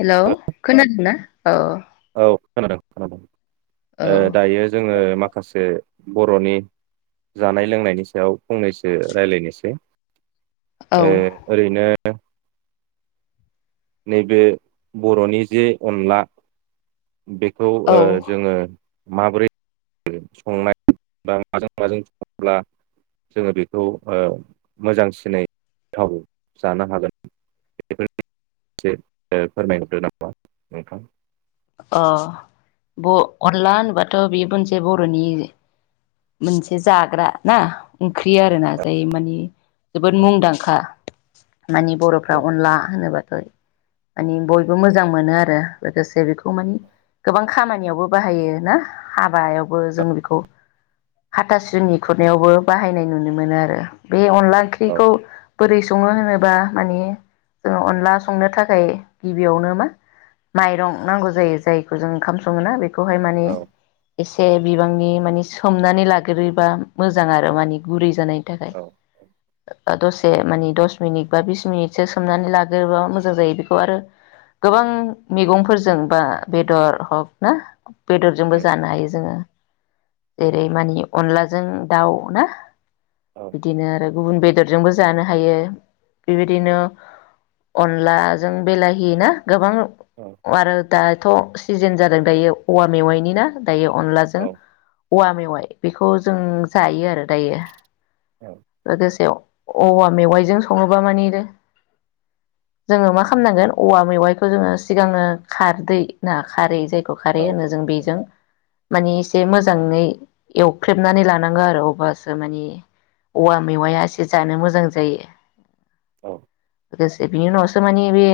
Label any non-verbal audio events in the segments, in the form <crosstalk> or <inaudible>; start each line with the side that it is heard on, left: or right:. left: Hello खोनादोंना औ।
right: औ खोनादों खोनादों।
left: औ
right: ओ दायो जोङो माखासे। बर'नि जानाय लोंनायनि सायाव फंनैसो रायज्लायनोसै।
left: औ
right: ए ओरैनो। <unintelligible> नैबे बर'नि जे अनला। बेखौ
left: औ
right: ओ जोङो। माबोरै संनाय बा माजों माजों सङोब्ला जोङो बेखौ मोजांसिनै गोथाव जानो हागोन बेफोर। एसे फोरमायहरदो नामा नोंथां।
left: अ ब अनला होनोबाथ' बे मोनसे बर'नि मोनसे जाग्रा ना ओंख्रि आरो ना जाय मानि। जोबोद मुंदांखा। माने
right: औ
left: बर'फ्रा अनला होनोबाय। माने बयबो मोजां मोनो आरो लोगोसे बेखौ। बेखौ माने गोबां खामानियावबो बाहायो ना हाबायावबो जों बेखौ हाथासुनि खुरनायावबो बाहायनाय नुनो मोनो आरो। बे अनला
right: औ
left: ओंख्रिखौ। बोरै सङो होनोबा माने जोङो अनला संनो थाखाय गिबियावनो मा माइरं। नांगौ जायो जायखौ जों ओंखाम सङोना बे खौहाय माने
right: औ
left: एसे बिब बिबांनि माने सोमनानै लाग्रोयोबा मोजां आरो माने गुरै जानाय थाखाय‌
right: औ
left: ओ ओ दसे मानि दस मिनिट बा बिस मिनिटसो सोमनानै लाग्रोबा मोजां जायो बेखौ आरो गोबां मैगंफोर जेनबा बेदर हक ना बेदरजोंबो
right: उम
left: जानो हायो जोङो जेरै मानि अनलाजों दाउ ना।
right: औ
left: बिदिनो आरो गुबुन बेद दरजोंबो जानो हायो बेबायदिनो अनलाजों बेलाहि ना।
right: औ
left: गोबां‌ दाथ' सिजोन जादों दायो औवा मेवाइनि ना। दायो अनलाजों
right: औ
left: औवा मेवाइ‌ बेखौ जों जायो आरो दायो।
right: औ
left: गोदोसेयाव। औवा मेवाइजों सङोबा माने जोङो मा खामनांगोन औवा मेवाइखौ जोङो सिगाङो खारदै ना खारै जायखौ खारै होनो जों बेजों माने एसे मोजाङै एवख्रेबनानै लानांगो आरो अब्लासो माने औवा मेवाइया एसे जानो मोजां जायो।
right: औ
left: लोगोसे बेनि उनावसो माने बे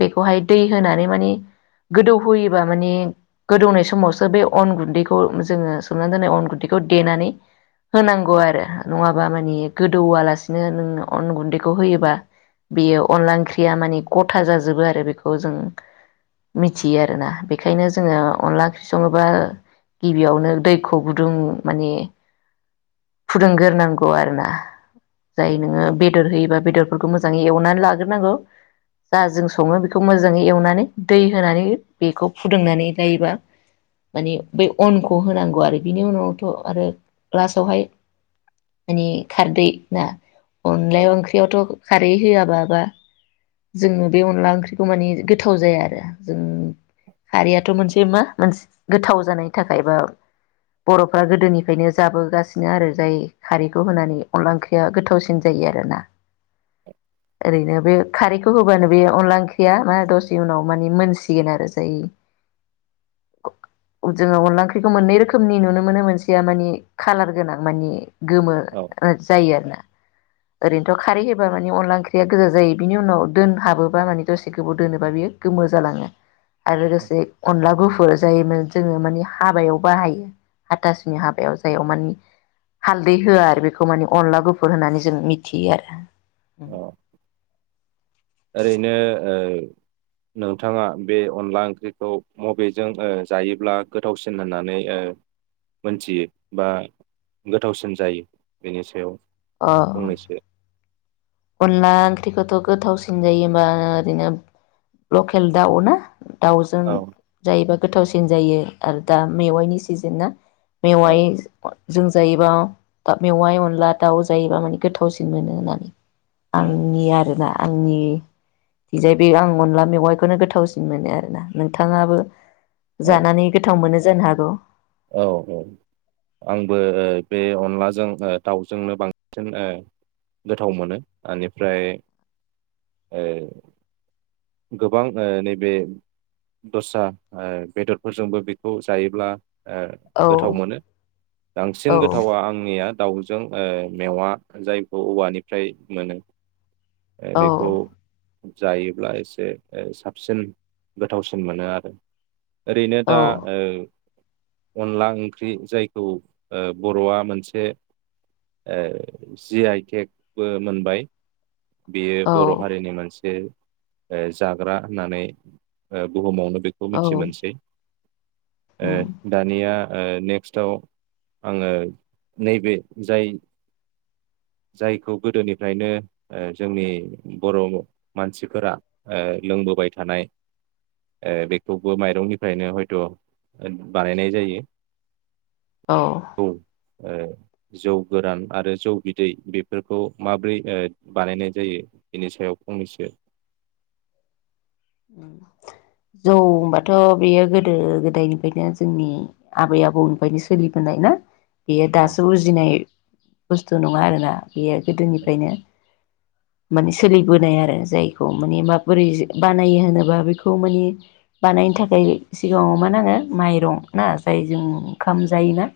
left: बेखौहाय दै‌ होनानै माने गोदौ होयोबा माने गोदौनाय समावसो बे अन गुन्दैखौ जोङो सोमनानै दोननाय अन गुन्दैखौ देनानै होनांगौ आरो नङाबा माने गोदौवालासिनो नों अन गुन्दैखौ होयोबा बेयो अनला ओंख्रिया माने गथा जाजोबो आरो बेख खौ जों मिथियो आरोना बेखायनो जोङो अनला ओंख्रि सङोबा गिबियावनो दैखौ गुदुं माने फुदुंगोरनांगौ आरोना जाय
right: उम
left: नोङो बेदर होयोबा बेदर मोजाङै एवनानै लागोरनांगौ जा जों सङो बेखौ खौ मोजाङै एवनानै दै होनानै बेखौ फुदुंनानै लायोबा माने बै अनखौ होनांगौ आरो बेनि उनावथ आरो लासावहाय माने खारदै ना अनला
right: औ
left: ओंख्रियावथ खार दै होआबाबा जोंनो बे अनला ओंख्रि माने गोथाव जाया आरो जों खारैयाथ मोनसे मा मोनसे गोथाव जानायनि थाखाय बा बर'फ्रा गोदोनिफ्रायनो जाबोगासिनो आरो जाय खारैखौ होनानै अनला ओंख्रिया गोथावसिन जायो आरोना ओरैनो बे खारैखौ होबानो बे अनला ओंख्रि या मा दसे उनाव माने मोनसिगोन आरो जाय जोङो अनला ओंख्रिखौ मोननै रोखोमनि नुनो मोनो मोनसेया मानि खालार गोनां मानि गोमो
right: औ
left: जायो आरोना ओरैनोथ खारै होबा माने अनला ओंख्रिया गोजा जायो बिनि उनाव दोन हाबोब्ला माने दसे गोबाव दोनोबा बियो गोमो जालाङो आरो लोगोसे अनला गुफुर जायोमोन जोङो माने हाबायाव बाहायो हाथासुनि हाबायाव जाय अ मानि हालदै होआ आरो बेखौ माने अनला गुफुर होनानै जों मिथियो आरो
right: अ नोंथाङा बे अनला ओंख्रिखौ मबेजों ओ जायोब्ला गोथावसिन होननानै ओ मोनथियो बा गोथावसिन जायो बेनि सायाव
left: अ
right: फंनैसो
left: अनला ओंख्रिखौथ' गोथावसिन जायो होमबा ओरैनो लकेल दाउ ना। दाउजों
right: औ
left: जायोबा गोथावसिन जायो आरो दा मेवाइनि सिजेनना।
right: औ
left: मेवाइ जों जायोबा मेवाइ अनला दाउ जायोबा माने गोथावसिन मोनो होननानै
right: औ
left: आंनि आरोना। आंनि दि जाय बे आं अनला मेगाइखौनो गोथावसिन मोनो आरोना नोंथाङाबो
right: औ
left: जानानै गोथाव मोनो जानो हागौ।
right: औ औ आंबो बे अनलाजों ओ दाउजोंनो बांसिन ओ गोथाव मोनो इनिफ्राय ओ गोबां ओ नैबे दस्रा ओ बेदरफोरजोंबो बेखौ जायोब्ला ओ
left: औ
right: गोथाव मोनो बांसिन
left: औ
right: गोथावा आंनिया दाउजों ओ मेवा जायखौ औवानिफ्राय मोनो।
left: औ
right: बेखौ जायोब्ला एसे ओ साबसिन गोथावसिन मोनो आरो। ओरैनो दा
left: औ
right: ओ अनला ओंख्रि जायखौ ओ बर'आ मोनसे ओ जि आइ तेग बो मोनबाय। बेयो बर'
left: औ
right: हारिनि मोन ओ जाग्रा होननानै ओ बुहुमावनो बेखौ मिथि मोनसै ओ ओ ओ नेक्स्टआव आङो नैबे जाय जायखौ गोदोनिफ्रायनो ओ जोंनि बर' मानसिफोरा ओ लोंबोबाय थानाय ओ बेखौबो माइरंनिफ्रायनो हयथ' बानायनाय जायो।
left: अ।
right: औ ओ जौ गोरान आरो जौ बिदै बेफोरखौ माब्रै ओ बानायनाय जायो बेनि सायाव फंनैसो
left: जौ होमबाथ' बेयो गोदो गोदायनिफायनो जोंनि आबै आबौनिफायनो सोलिबोनाय ना। बियो
right: औ
left: दासो उजिनाय बुस्थु नङा आरोना। बेयो गोदोनिफायनो माने सोलिबोनाय आरो जायखौ माने माबोरै बानायो होनोबा बेखौ माने बानायनो थाखाय सिगाङाव मा नाङो माइरं ना जायजों ओंखाम जायोना।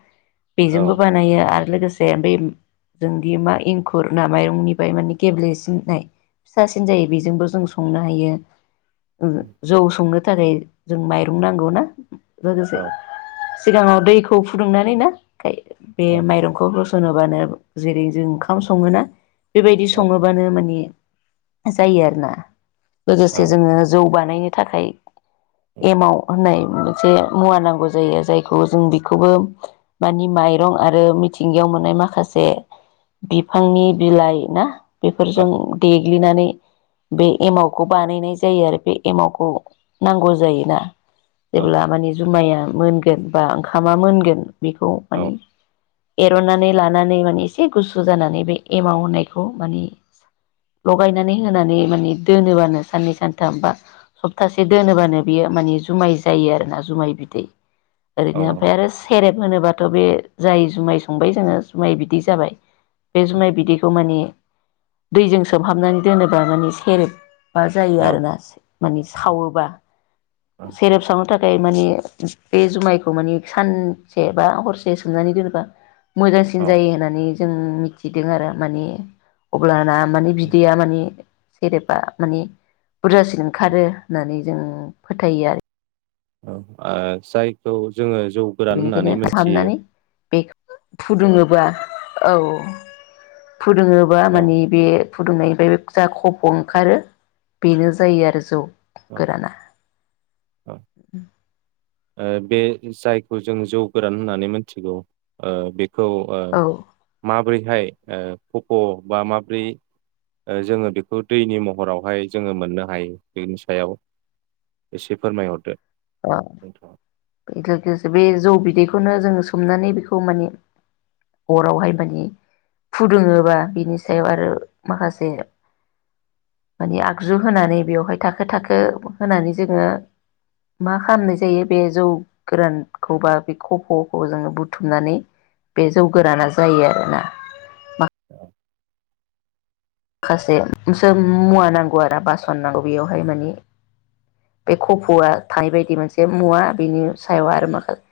right: औ
left: बेजोंबो बानायो आरो लोगोसे <unintelligible> जोंदि मा एंखुर ना माइरंनिफ्राय माने गेब्लेसिननाय फिसासिन जायो बेजोंबो जों संनो हायो। जौ नो थारै जों माइरं नांगौ ना। लोगोसे
right: औ
left: सिगाङाव दै खौ फुदुंनानै ना। खाय बे
right: औ
left: माइरंखौ होस'नोबानो जेरै जों ओंखाम सङोना? बेबायदि
right: औ
left: सङोबानो माने जायो आरोना
right: औ
left: लोगोसे जोङो जौ बानायनो थाखाय
right: औ
left: एमाव होननाय मोनसे मुवा नांगौ जायो जायखौ जों बेखौबो मानि माइरं आरो मिथिंगायाव मोननाय माखासे बिफांनि बिलाइ ना बेफोरजों दे ग्लिनानै बे एमावखौ बानायनाय जायो आरो बे एमावखौ नांगौ जायोना।
right: औ
left: जेब्ला माने जुमाया मोनगोन बा ओंखामा मोनगोन बेखौ
right: औ
left: माने एर'ननानै लानानै माने एसे गुसु जानानै बे एमाव होननायखौ माने लगायनानै होनानै माने दोनोबानो साननै सानथाम बा सप्तासे दोनोबानो बियो माने जुमाय जायो आरोना जुमाय बिदै। ओरैनो ओमफाय आरो सेरेब होनोबाथ' बे जाय जुमाय संबाय जोङो जुमाय बिदै जाबाय बे जुमाय बिदैखौ माने दैजों सोमहाबनानै दोनोबा माने सेरेब बा जायो
right: औ
left: आरोना माने से खावोबा सेरेब साव नो थाखाय माने बे जुमायखौ माने सानसे बा हरसे सोमनानै दोनोबा मोजांसिन जायो होननानै जों मिथिदों आरो माने अब्लाना माने बिदैया माने सेरेबा माने बुरजासिन ओंखारो होननानै जों फोथायो आरो।
right: औ ओ जायखौ जोङो जौ गोरान होननानै मोनथियो
left: फुदुंङोबा औ फुदुंङोबा
right: औ
left: माने बे फुदुंनायनिफाय बे जा खफ' ओंखारो बेनो जायो आरो जौ
right: औ
left: गोराना।
right: औ ओ बे जायखौ जों जौ गोरान होननानै मोनथिगौ ओ बे खौ ओ
left: औ
right: मा बोरैहाय ओ खफ' बा माब्रै ओ जोङो बेखौ दैनि महरावहाय जोङो मोननो हायो बेनि सायाव एसे फोरमायहरदो।
left: अ
right: नोंथाङा।
left: बेल बे जौ बिदैखौ <inaudible> बेखौनो जोङो सोमनानै बेखौ माने अरावहाय माने फुदुङोबा बिनि सायाव आरो माखासे माने आगजु होनानै बेवहाय थाखो थाखो होनानै जोङो मा खालामनाय जायो बे जौ गोरानखौ बा बे खफ'खौ जोङो बुथुमनानै बे जौ गोराना जायो आरोना मा खासे सो मुवा नांगौ आरो बासन नांगौ बेयावहाय माने बे खफ'आ थानाय बायदि मोनसे मुवा बेनि सायाव आरो माखासे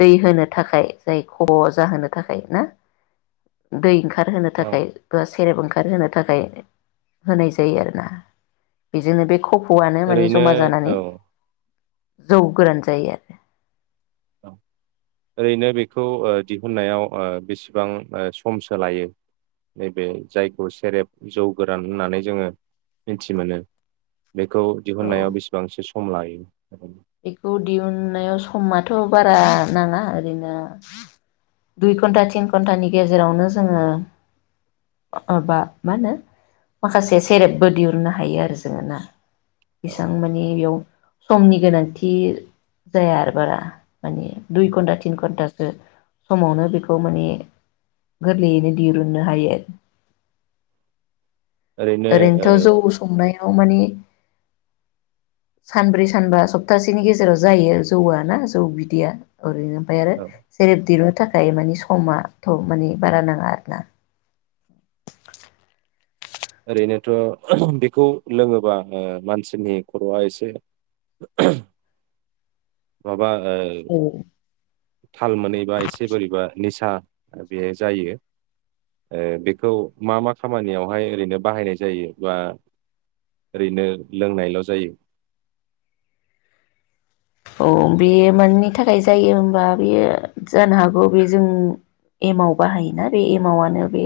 left: दै होनो थाखाय जाय ख' जाहोनो थाखाय ना दै ओं खार होनो
right: औ
left: थाखाय सेरेब ओंखार होनो थाखाय होनाय जायो आरोना बेजोंनो बे खफ'आनो माने
right: ओरैनो
left: जमा
right: औ।
left: जौ गोरान जायो आरो।
right: ओरैनो बेखौ ओ दिहुननायाव ओ बेसेबां ओ समसो लायो नैबे जायखौ सेरेब जौ गोरान होननानै जोङो मिथि मोनो। बेखौ दिहुननायाव
left: औ
right: बेसेबांसो सम लायो? <inaudible>
left: बेखौ दिहुनन्नायाव समथ' बारा नाङा ओरैनो दुइ घन्टा थिन घन्टानि गेजेरावनो जोङो माबा मा होनो माखासे सेरेबबो दिहुननो हायो आरो जोङो ना। बेसां मानि बेयाव समनि गोनां थिर जाया आरो बारा माने दुय घण्टा थिन घण्टासो समावनो बेखौ माने गोरलैयैनो दिरुननो हायो।
right: ओरैनो ओ
left: ओरैनोथ' जौ संनायाव मानि सानब्रै सानबा सब सप्तासेनि गेजेराव जायो जौआ ना जौ बिदैया। ओरैनो ओमपाय आरो
right: औ
left: जेरै दिरुं थाखाय मानि समथ' माने बारा नाङा आरोना।
right: ओरैनोथ' बिखौ लोङोबा ओ मानसिनि खर'आ एसे बा ओ थाल मोनैबा एसे बोरैबा निसा बे जायो ओ बेखौ मा मा खामानियावहाय ओरैनो बाहायनाय जायो बा ओरैनो लोंनायल' जायो?
left: औ बे माननि थाखाय जायो होमबा बेयो जानो हागौ बे जों एमाव बाहायोना बे एमावानो बे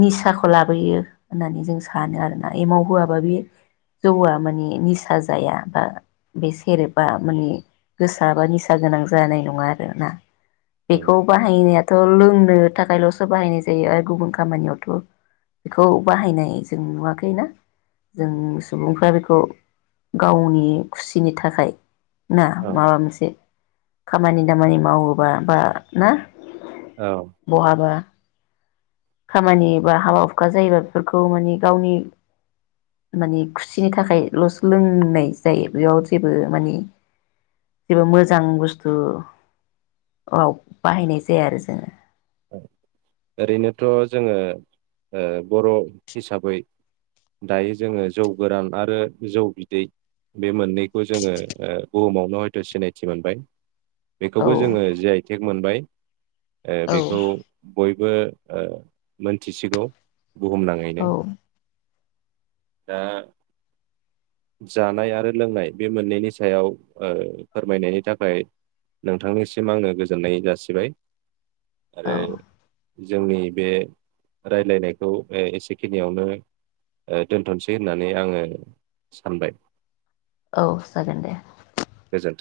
left: निसाखौ लाबोयो होननानै जों सानो आरोना एमाव होआबा बे जौआ माने निसा जाया बा बे सेरेबा माने गोसा बा निसा गोनां जानाय नङा आरो ना।
right: उम
left: बेखौ बाहायनो थ' लोंनो थाखायल'सो बाहायनाय जायो आरो गुबुन खामानियावथ' बेखौ बाहायनाय जों नुवाखै ना जों सुबुंफ्रा बेखौ गावनि खुसिनि थाखाय ना
right: औ
left: माबा मोनसे। खामानि दामानि मावोबा बा ना?
right: औ
left: बहाबा खामानि बा हाबा हुखा जायोबा बेफोरखौ माने गावनि मानि खुसिनि थाखायल'सो लोंनाय जायो बेयाव जेबो मानि जेबो मोजां बुस्थु आव बाहायनाय जाया आरो जोङो।
right: ओरैनोथ' जोङो ओ बर' हिसाबै दायो जोङो जौ गोरान आरो जौ बिदै बे मोननैखौ जोङो बुहुमावनो हयथ' सिनायथि मोनबाय। बेखौबो जोङो जि आइ टेग मोनबाय। ओ
left: औ
right: बेखौ बयबो ओ मोनथिसिगौ। बुहुमनाङैनो।
left: औ
right: दा जानाय आरो लोंनाय बे मोननैनि सायाव ओ फोरमायनायनि थाखाय नोंथांनिसिम आङो गोजोननाय जासिबाय।
left: औ
right: आरो जोंनि बे रायलायनायखौ ओ एसेखिनियावनो ओ दोनथ'सै होननानै आङो सानबाय।
left: औ जागोन दे।
right: गोजोन्थों।